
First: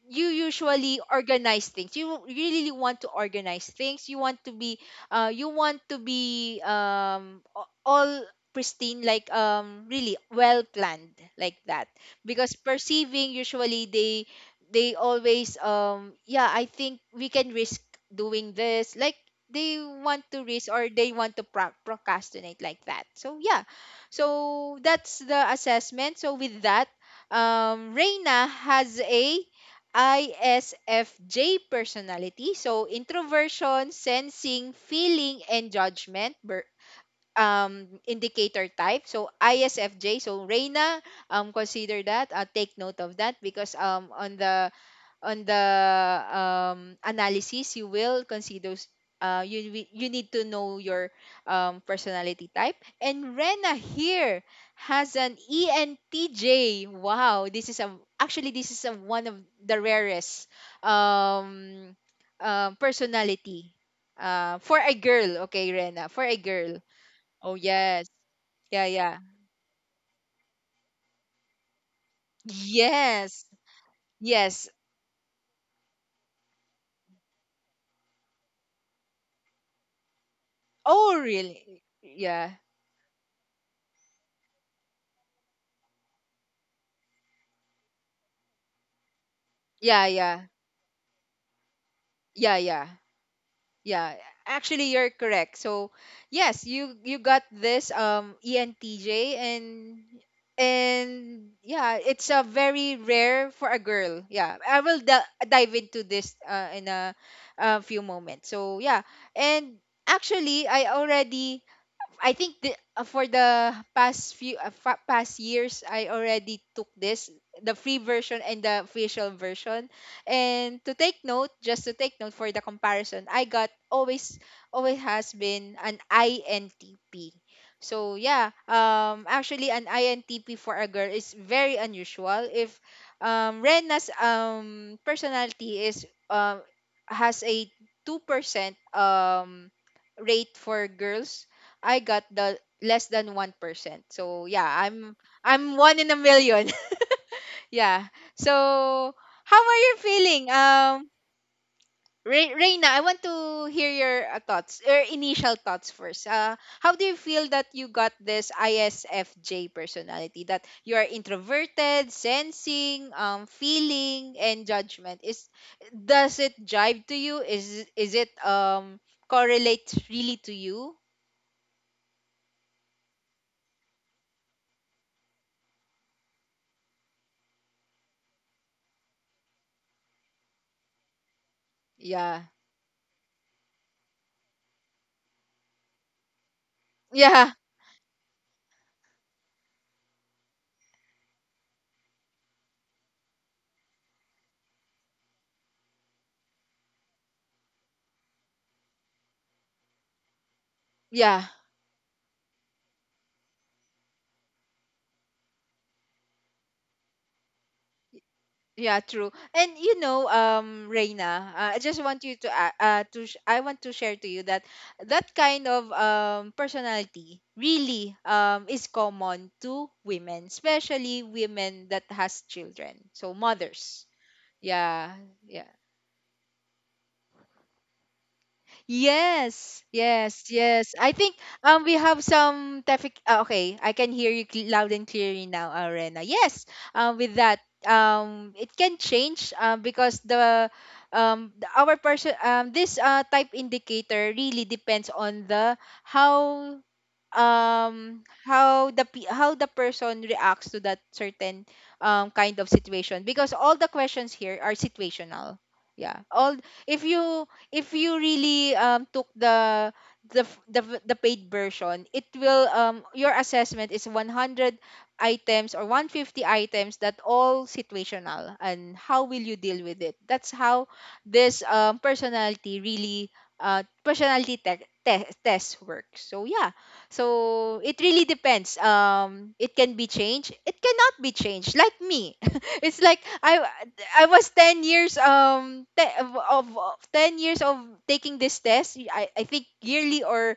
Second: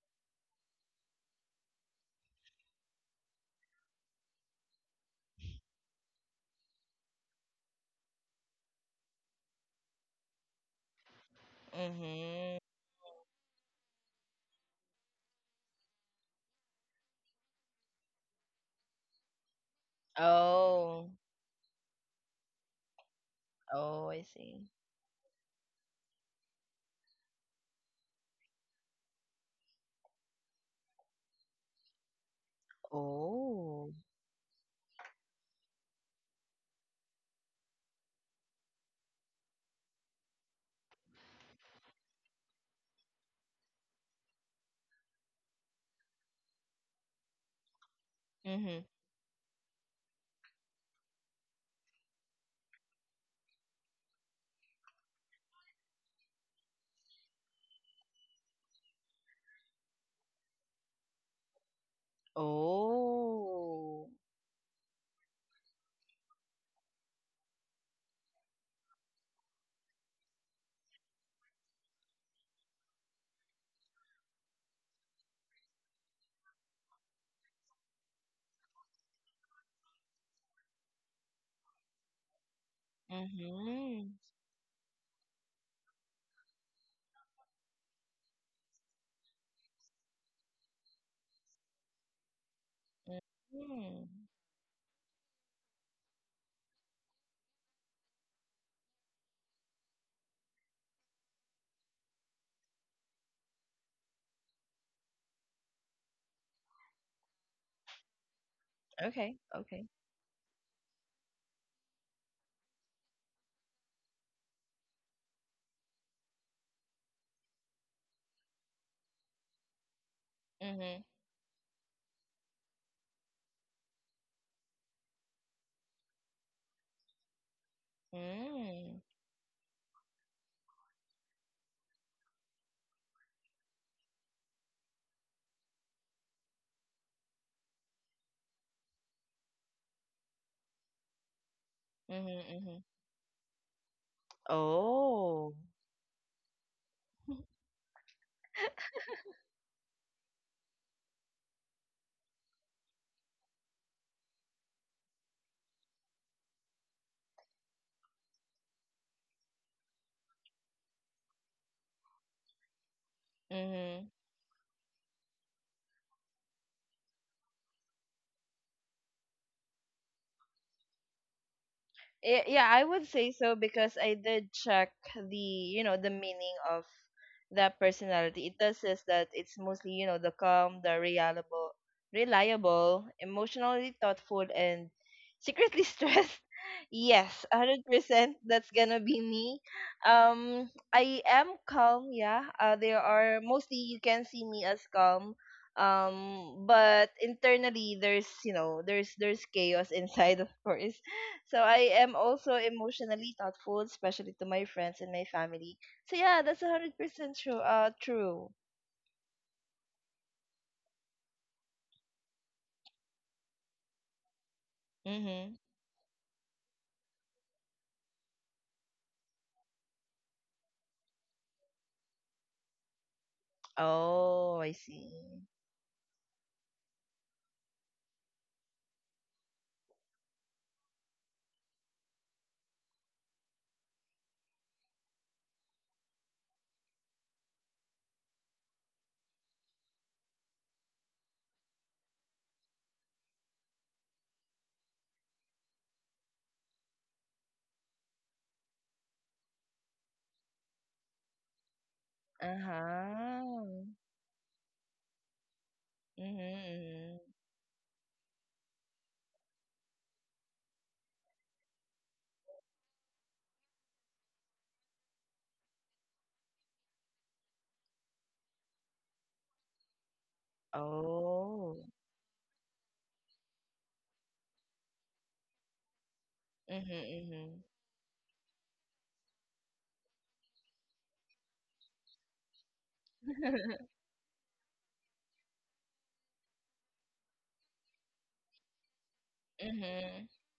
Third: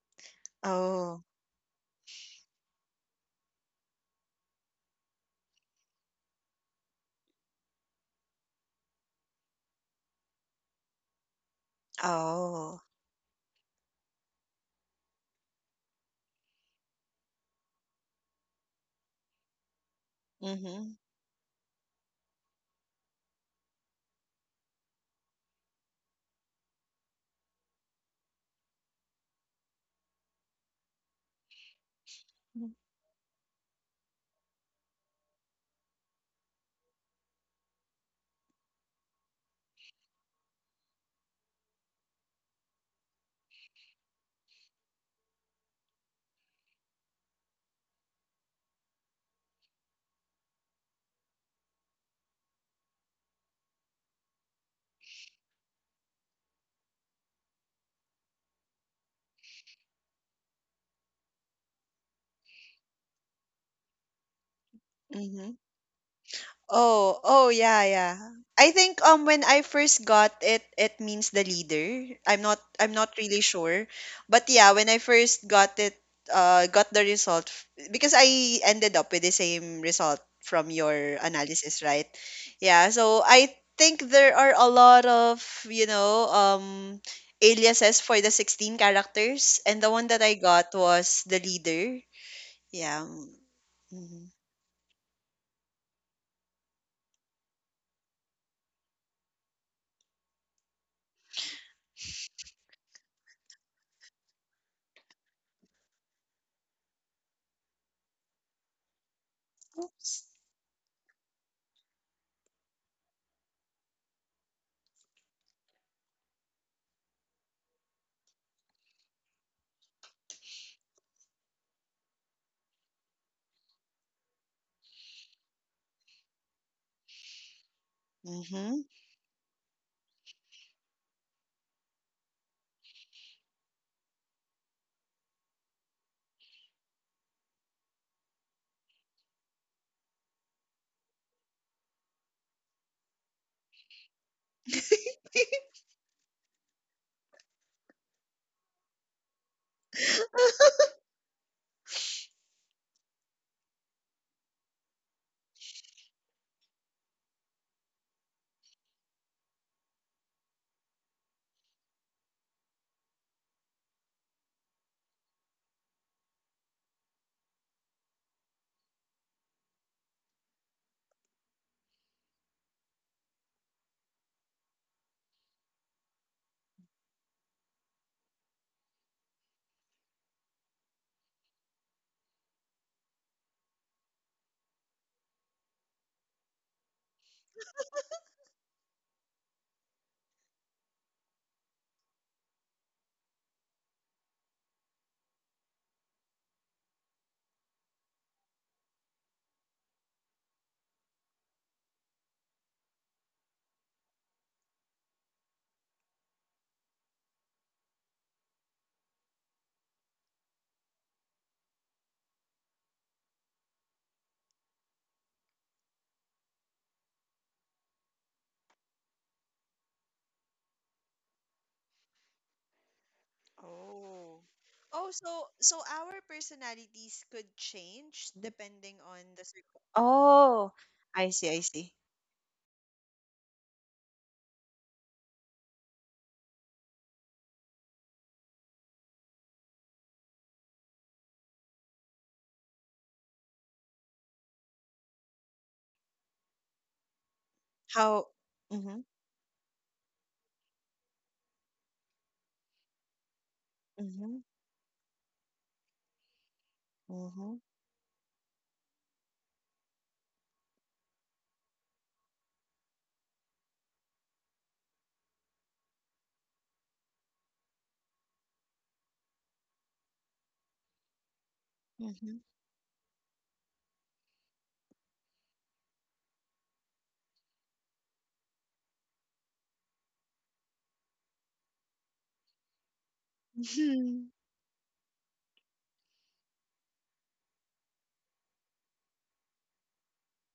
S1: you usually
S3: Oh.
S1: organize things, you really want to organize things, you want to be uh you want to be um a- all pristine, like, um really well planned, like that. Because
S2: Mhm.
S3: Oh.
S1: perceiving, usually they they always, um yeah, I think we can risk doing this, like, they want to risk, or
S3: Mhm.
S2: Oh.
S1: they want to pro- procrastinate, like that. So yeah,
S2: Oh, I see.
S1: so that's the assessment. So with that, um Reina has a I S F J personality. So, introversion,
S2: Oh.
S1: sensing, feeling, and judgment ber- um, indicator type. So, I S F J. So, Reina, um, consider that. Uh, take note of that, because um, on the, on the um, analysis, you will consider
S2: Mhm.
S1: s- uh, you wi- you need to know your um, personality type. And Rena here has an E N T J. Wow, this is a actually this is a, one of the rarest um, uh, personality,
S2: Oh.
S1: uh, for a girl.
S3: Mhm.
S1: Okay, Rena, for a girl.
S3: Oh, oh
S1: Oh
S3: yeah,
S1: yes,
S3: yeah. I
S1: yeah,
S3: think
S1: yeah,
S3: um when I first got it, it means the leader. I'm not I'm not really
S1: yes,
S3: sure. But
S1: yes.
S3: yeah, when I first got it, uh got the result f- because I ended up with the same result from your
S1: Oh
S3: analysis,
S1: really?
S3: right?
S1: Yeah,
S3: Yeah, so I think
S2: Mhm.
S3: there are a lot of, you know, um aliases for the sixteen characters and the
S1: yeah,
S3: one that I
S1: yeah,
S3: got was the leader.
S1: yeah, yeah.
S3: Yeah.
S1: Yeah,
S2: Mhm.
S3: Mm-hmm.
S1: actually you're correct. So yes, you you got this um E N T J, and and yeah, it's a very rare for a girl. Yeah, I will d- dive into this, uh, in a, a few moments. So, yeah.
S2: Okay.
S1: And
S2: Okay.
S3: Oops.
S1: actually I already, I think the, uh, for the past few, uh, fa- past years, I already took this the free version and the official version. And to
S2: Mhm.
S1: take note, just to take note, for the comparison, I got always always has been an I N T P. So yeah,
S3: Mm-hmm.
S2: Mm.
S1: um, actually an I N T P for a girl is very unusual. If um, Rena's um personality is um has a two percent um rate for girls. I got
S2: Mhm.
S1: the
S2: Mhm.
S1: less than one percent. So yeah, I'm
S2: Oh.
S1: I'm one in a million. Yeah. So how are you feeling? Um Re- Reina, I want to hear your uh, thoughts, your initial thoughts first. Uh, how do you feel that you got this I S F J personality? That you are introverted, sensing, um,
S2: Mhm.
S1: feeling, and judgment. Is Does it jive to you? Is is it um correlates really to you?
S2: Yeah, yeah, I would say so because I did check the, you know, the meaning of the personality. It does says that it's mostly, you know, the calm, the reliable,
S1: Yeah,
S2: reliable, emotionally thoughtful, and secretly stressed. Yes,
S1: yeah,
S2: one hundred percent that's gonna be me. Um, I am calm, yeah. Uh, there are mostly you can see me as calm. Um, but internally there's, you know, there's there's chaos inside, of course.
S1: yeah.
S2: So I am also emotionally thoughtful, especially to my friends and my family, so yeah, that's a hundred percent true. Uh, true.
S1: Yeah, true. And you know, um, Reina, uh, I just want you to, uh, uh to sh- I want to share to you that, that
S2: Mm-hmm.
S1: kind of um personality really um is common to women, especially women that has children, so mothers.
S3: Oh.
S2: Oh, I
S3: Oh,
S1: Yeah,
S2: see.
S3: so
S1: yeah.
S3: so our personalities could change depending on the circ-
S1: Yes, yes,
S3: Oh,
S1: yes. I
S3: I
S1: think
S3: see, I
S1: um we
S3: see.
S1: have some traffic. Uh, okay, I can hear you cl- loud and clearly now, uh, Rena. Yes, um with that, um it can change, um because the, um the- our person, um this uh type indicator really depends on the, how, um
S3: How
S1: how
S3: Mm-hmm.
S1: the pe- how the person reacts to that certain um kind of situation, because
S2: Uh-huh.
S1: all the questions
S3: Mm-hmm.
S1: here are situational, yeah, all. If you,
S2: Mm-hmm.
S1: if you really um took the, the f- the, v- the paid version, it will, um your assessment is one hundred items or one hundred fifty items, that all situational, and how will you deal with it, that's how this
S2: Oh.
S1: um
S3: Mm-hmm.
S1: personality really, uh personality te- te- test works. So yeah,
S2: Mm-hmm.
S1: so it really depends. Um, it can be changed, it cannot be changed. Like me, it's like I
S2: Mm-hmm.
S3: Mm-hmm.
S1: I was ten years, um te- of, of of ten years of taking this test. I I think yearly,
S2: Mm-hmm.
S1: or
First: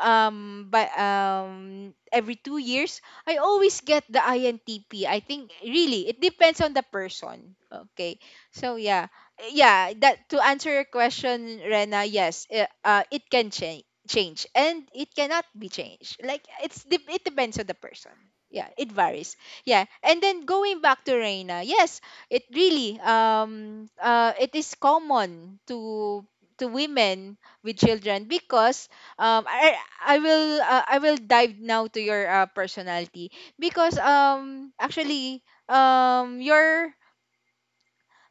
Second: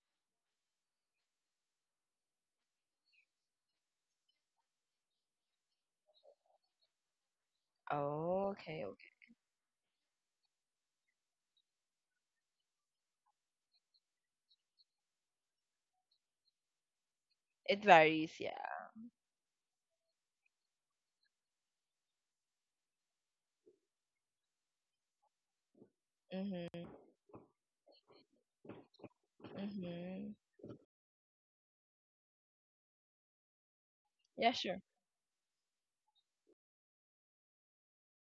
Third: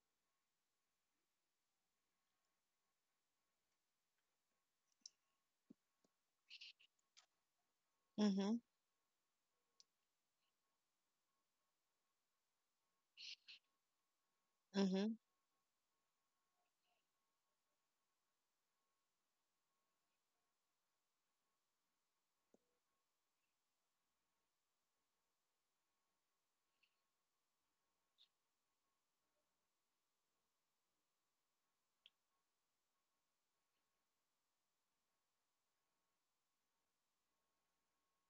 S1: um by um every two years, I always get the I N T P. I think really it depends on the person. Okay,
S2: Oh,
S3: Mm-hmm.
S1: so
S2: okay,
S1: yeah,
S2: okay.
S1: yeah, that to answer your question, Rena. Yes, it, uh, it can change change and it cannot be changed. Like it's de- it depends on the
S2: It
S1: person.
S2: varies, yeah.
S1: Yeah, it varies. Yeah, and then going back to Reina, yes, it really um uh it is common to to
S2: Mm-hmm.
S1: women with children because um i i
S2: Mm-hmm.
S1: will uh, I will dive now to your uh, personality, because
S2: Yeah,
S1: um
S2: sure.
S1: actually um your—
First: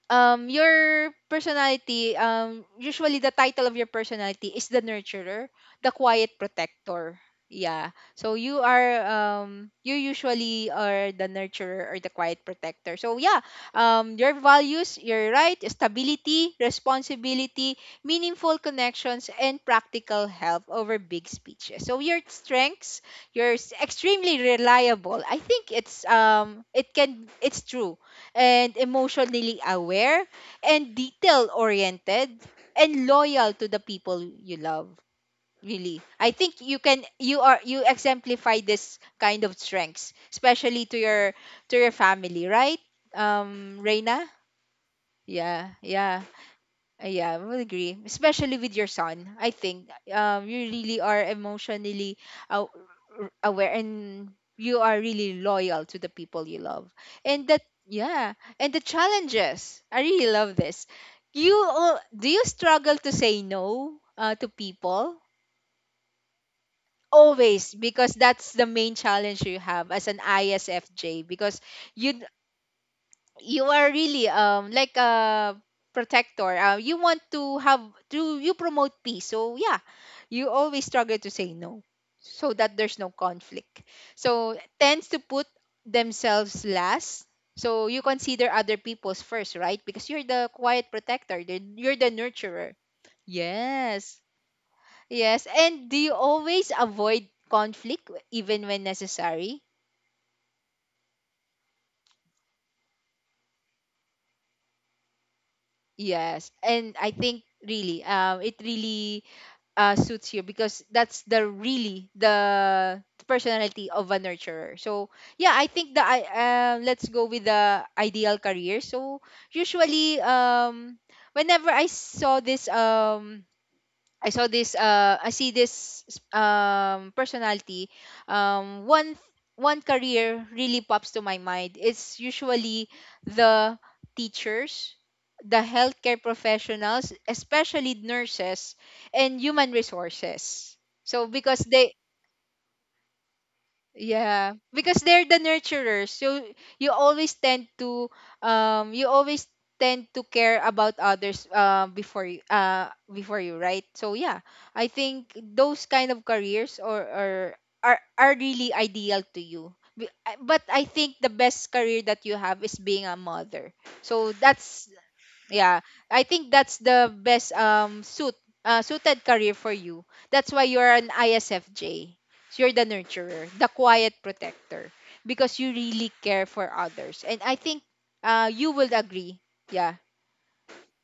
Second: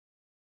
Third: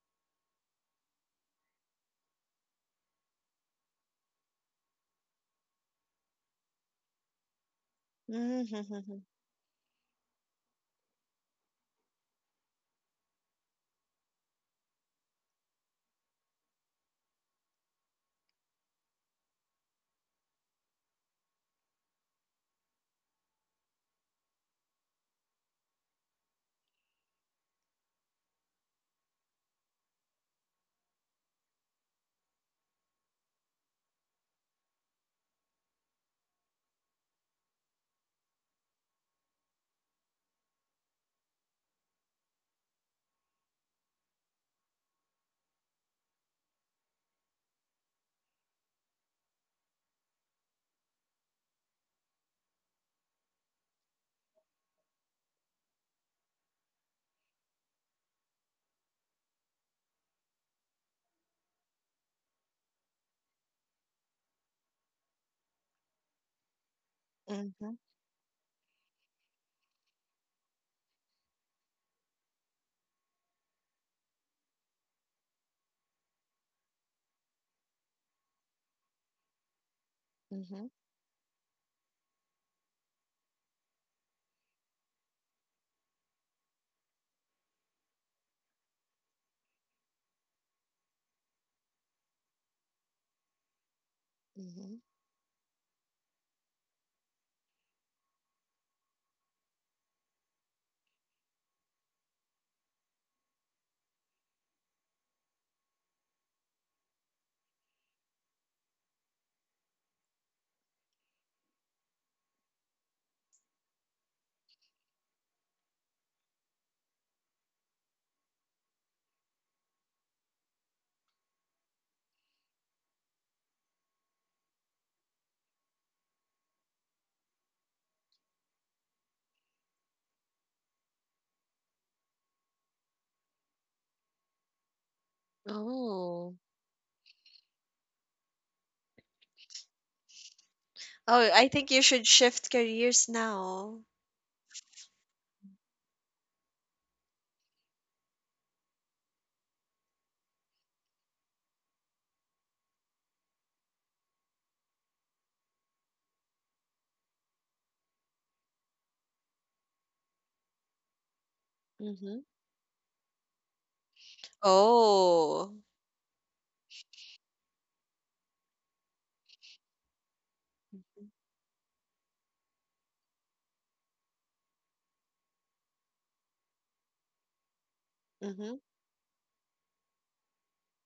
S1: um your personality, um usually the title of your personality is the nurturer, the quiet protector. Yeah, so you are
S3: Mm-hmm.
S1: um you usually are the nurturer or the quiet protector. So yeah, um your values, you're right: stability, responsibility, meaningful connections, and practical help over big speeches. So your strengths: you're s- extremely reliable. I think it's um it can it's true. And emotionally aware, and detail oriented, and loyal to the people you love. Really, I think you can you are you exemplify this kind of strengths, especially to your to your family, right? Um reina. Yeah, yeah. uh, Yeah, I will agree. Especially with your son, I think um you really are emotionally aw- r- aware, and you are really loyal to the people you love. And that, yeah, and the challenges. I really love this. You al- do you struggle to say no uh, to people?
S3: Mm-hmm. Mm-hmm.
S1: Always,
S3: Mm-hmm.
S1: because that's the main challenge you have as an I S F J. Because you you are really um like a protector. Uh, you want to have to you promote peace. So yeah, you always
S3: Mm-hmm.
S1: struggle to say no so that there's no conflict. So tends to put themselves last. So you consider other people's first, right? Because you're the quiet protector. the- You're the nurturer. Yes.
S3: Mm-hmm.
S1: Yes. And do you always avoid conflict w- even when necessary? Yes. And I think really, um, it really uh, suits you because that's the really the personality of a nurturer. So yeah, I think the I uh, let's go with the ideal career. So usually um whenever I saw this um I saw this uh I see this um personality, um one one career really pops to my mind. It's usually the teachers, the healthcare
S3: Oh.
S1: professionals, especially nurses, and human resources. So
S3: Oh,
S1: because
S3: I think
S1: they—
S3: you should shift careers now.
S1: yeah, because they're the nurturers. So you always tend to um you always tend to care about others, uh, before you uh before you, right? So yeah, I think those kind of careers or or are are really ideal to you. Be- I- But I think the best career that you
S3: Mm-hmm.
S1: have is being a mother. So that's—
S3: Oh.
S1: yeah, I think that's the best um suit— uh, suited career for you. That's why you're an
S3: Mm-hmm.
S1: ISFJ. So you're the nurturer, the quiet protector, because you really care for others. And I think uh, you
S3: Mm-hmm.
S1: will agree. Yeah.